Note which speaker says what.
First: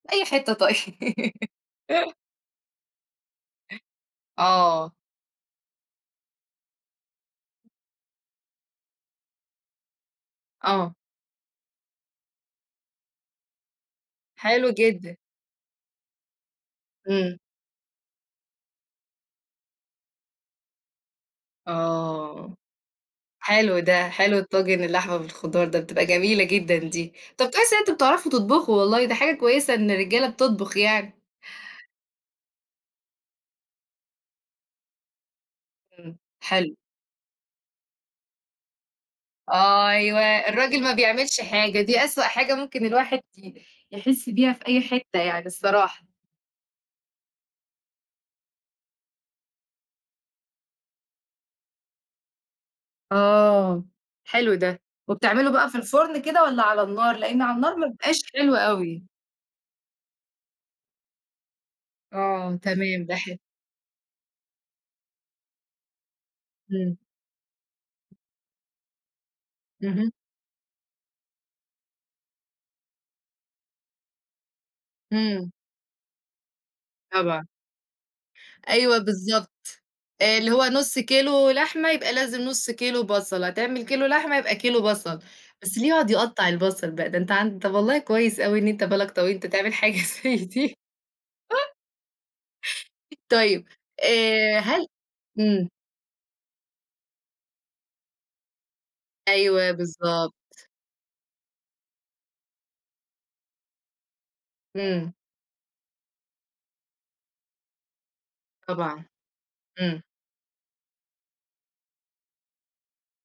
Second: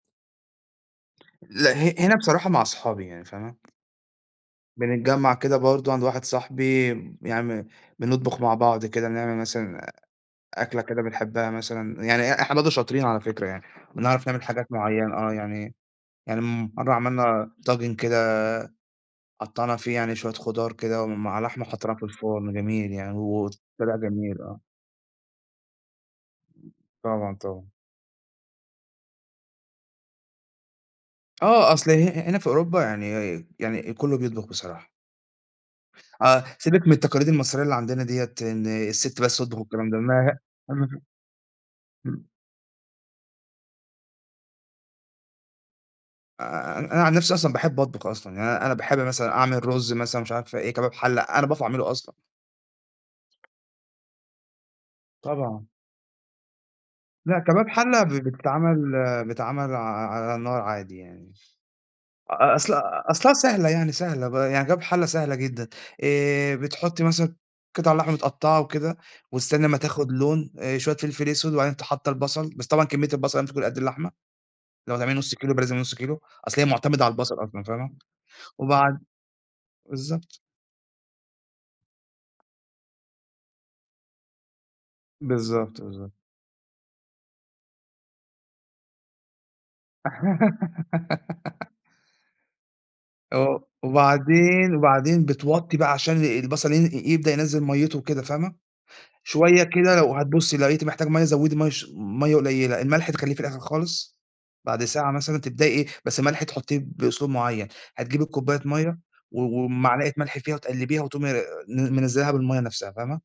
Speaker 1: أي حتّة طيب.
Speaker 2: لأ، ه هنا بصراحة مع اصحابي يعني، فاهمة؟
Speaker 1: آه.
Speaker 2: بنتجمّع كده برضه عند واحد صاحبي م يعني بنطبُخ مع بعض كده نعمل مثلًا أكلة
Speaker 1: آه.
Speaker 2: كده بنحبّها مثلًا. يعني إ إحنا برضه شاطرين على فكرة يعني، بنعرف نعمل
Speaker 1: حلو
Speaker 2: حاجات معيّنة،
Speaker 1: جدًا.
Speaker 2: آه، يعني يعني مرّة
Speaker 1: إمم.
Speaker 2: عملنا طاجن كده قطّعنا فيه يعني شوية خُضار كده ومع لحمة وحطّيناها في الفرن،
Speaker 1: آه.
Speaker 2: جميل يعني
Speaker 1: حلو
Speaker 2: وطلع
Speaker 1: ده، حلو
Speaker 2: جميل، آه.
Speaker 1: الطاجن اللحمة بالخُضار ده بتبقى جميلة جدًا دي.
Speaker 2: طبعًا،
Speaker 1: طَب
Speaker 2: طبعًا.
Speaker 1: كويس إن أنتم بتعرفوا تطبُخوا والله دي حاجة كويسة إن الرجالة بتطبُخ يعني
Speaker 2: آه، أصل ه-هنا في أوروبا يعني يعني كُلّه بيطبُخ بصراحة.
Speaker 1: إمم،
Speaker 2: آه،
Speaker 1: حلو.
Speaker 2: سيبِك من التقاليد المصرية اللي عندنا ديّة، إن السِت بس تطبُخ والكلام ده ما
Speaker 1: أيوة،
Speaker 2: هأ
Speaker 1: الراجل ما
Speaker 2: اهم.
Speaker 1: بيعملش حاجة، دي أسوأ
Speaker 2: إمم.
Speaker 1: حاجة ممكن الواحد ي يحِس بيها في أي حتّة يعني الصراحة.
Speaker 2: آآ أن أنا عن نَفْسي أصلًا باحب أطبُخ أصلًا. يعني أنا أنا باحب مثلًا أعمل الرُز مثلًا مش عارفة إيه، كباب حلة، أنا باعرف أعمله أصلًا.
Speaker 1: آه، حلو ده. وبتعمله
Speaker 2: طبعًا.
Speaker 1: بقى في الفُرن كده والّا على النار،
Speaker 2: لأ،
Speaker 1: لإن على
Speaker 2: كباب
Speaker 1: النار ما
Speaker 2: حَلة ب
Speaker 1: بيبقاش حلو
Speaker 2: بيتعمل
Speaker 1: أوي؟
Speaker 2: بيتعمل ع ع على النار عادي يعني مش أ
Speaker 1: آه،
Speaker 2: أصل
Speaker 1: تمام،
Speaker 2: أ
Speaker 1: ده
Speaker 2: أصلها
Speaker 1: حلو.
Speaker 2: سهلة يعني سهلة ب يعني كباب حَلة سهلة جدًا. آآ
Speaker 1: إمم.
Speaker 2: بتحُطّي مثلًا قِطَع اللحمة متقطّعة وكده، وتستني أمّا
Speaker 1: اهم.
Speaker 2: تاخُد لون، آآ شوية فلفل أسود وبعدين ت حاطّة البَصَل، بس طبعًا كمّية البَصَل لازم تكون قد اللحمة. لو هتعملي نُص كيلو
Speaker 1: إمم.
Speaker 2: يبقى لازم نُص كيلو، أصل هي مُعتمدة على البَصَل
Speaker 1: طبعًا.
Speaker 2: أصلًا، فاهمة؟
Speaker 1: أيوه
Speaker 2: وبعد
Speaker 1: بالضبط. آآ
Speaker 2: بالضبط.
Speaker 1: اللي هو نُص كيلو لحمة يبقى لازم نُص كيلو بَصَل، هتعمل كيلو لحمة يبقى كيلو بَصَل. بس
Speaker 2: بالضبط،
Speaker 1: اللي يقعُد
Speaker 2: بالضبط.
Speaker 1: يقطّع البَصَل بقى، ده أنت عن طَب والله كويس أوي إن أنت بالك طويل، أنت تعمل حاجة زي دي.
Speaker 2: آه،
Speaker 1: طيب، آآ
Speaker 2: وبعدين
Speaker 1: هل
Speaker 2: وبعدين
Speaker 1: إمم.
Speaker 2: بتوطّي بقى عشان ال البَصَل ين يبدأ ينزل مَيِّته وكده، فاهمة، شوية
Speaker 1: أيوه
Speaker 2: كده لو
Speaker 1: بالضبط.
Speaker 2: هتبُصّي لقيتِ محتاج مَيَّة زوّدي مَيَّة ش مَيَّة قليّلة، الملح تخلّيه في الآخِر خالص. بعد ساعة
Speaker 1: إمم.
Speaker 2: مثلًا تبدئي إيه، بس الملح تحُطّيه بأسلوب معيّن. هتجيبي الكوباية مَيَّة
Speaker 1: طبعًا.
Speaker 2: و
Speaker 1: إمم.
Speaker 2: وبمعلقة ملح فيها وتقلِّبيها وتقومي آآ ن منزّلاها بالمَيَّة نَفْسها، فاهمة؟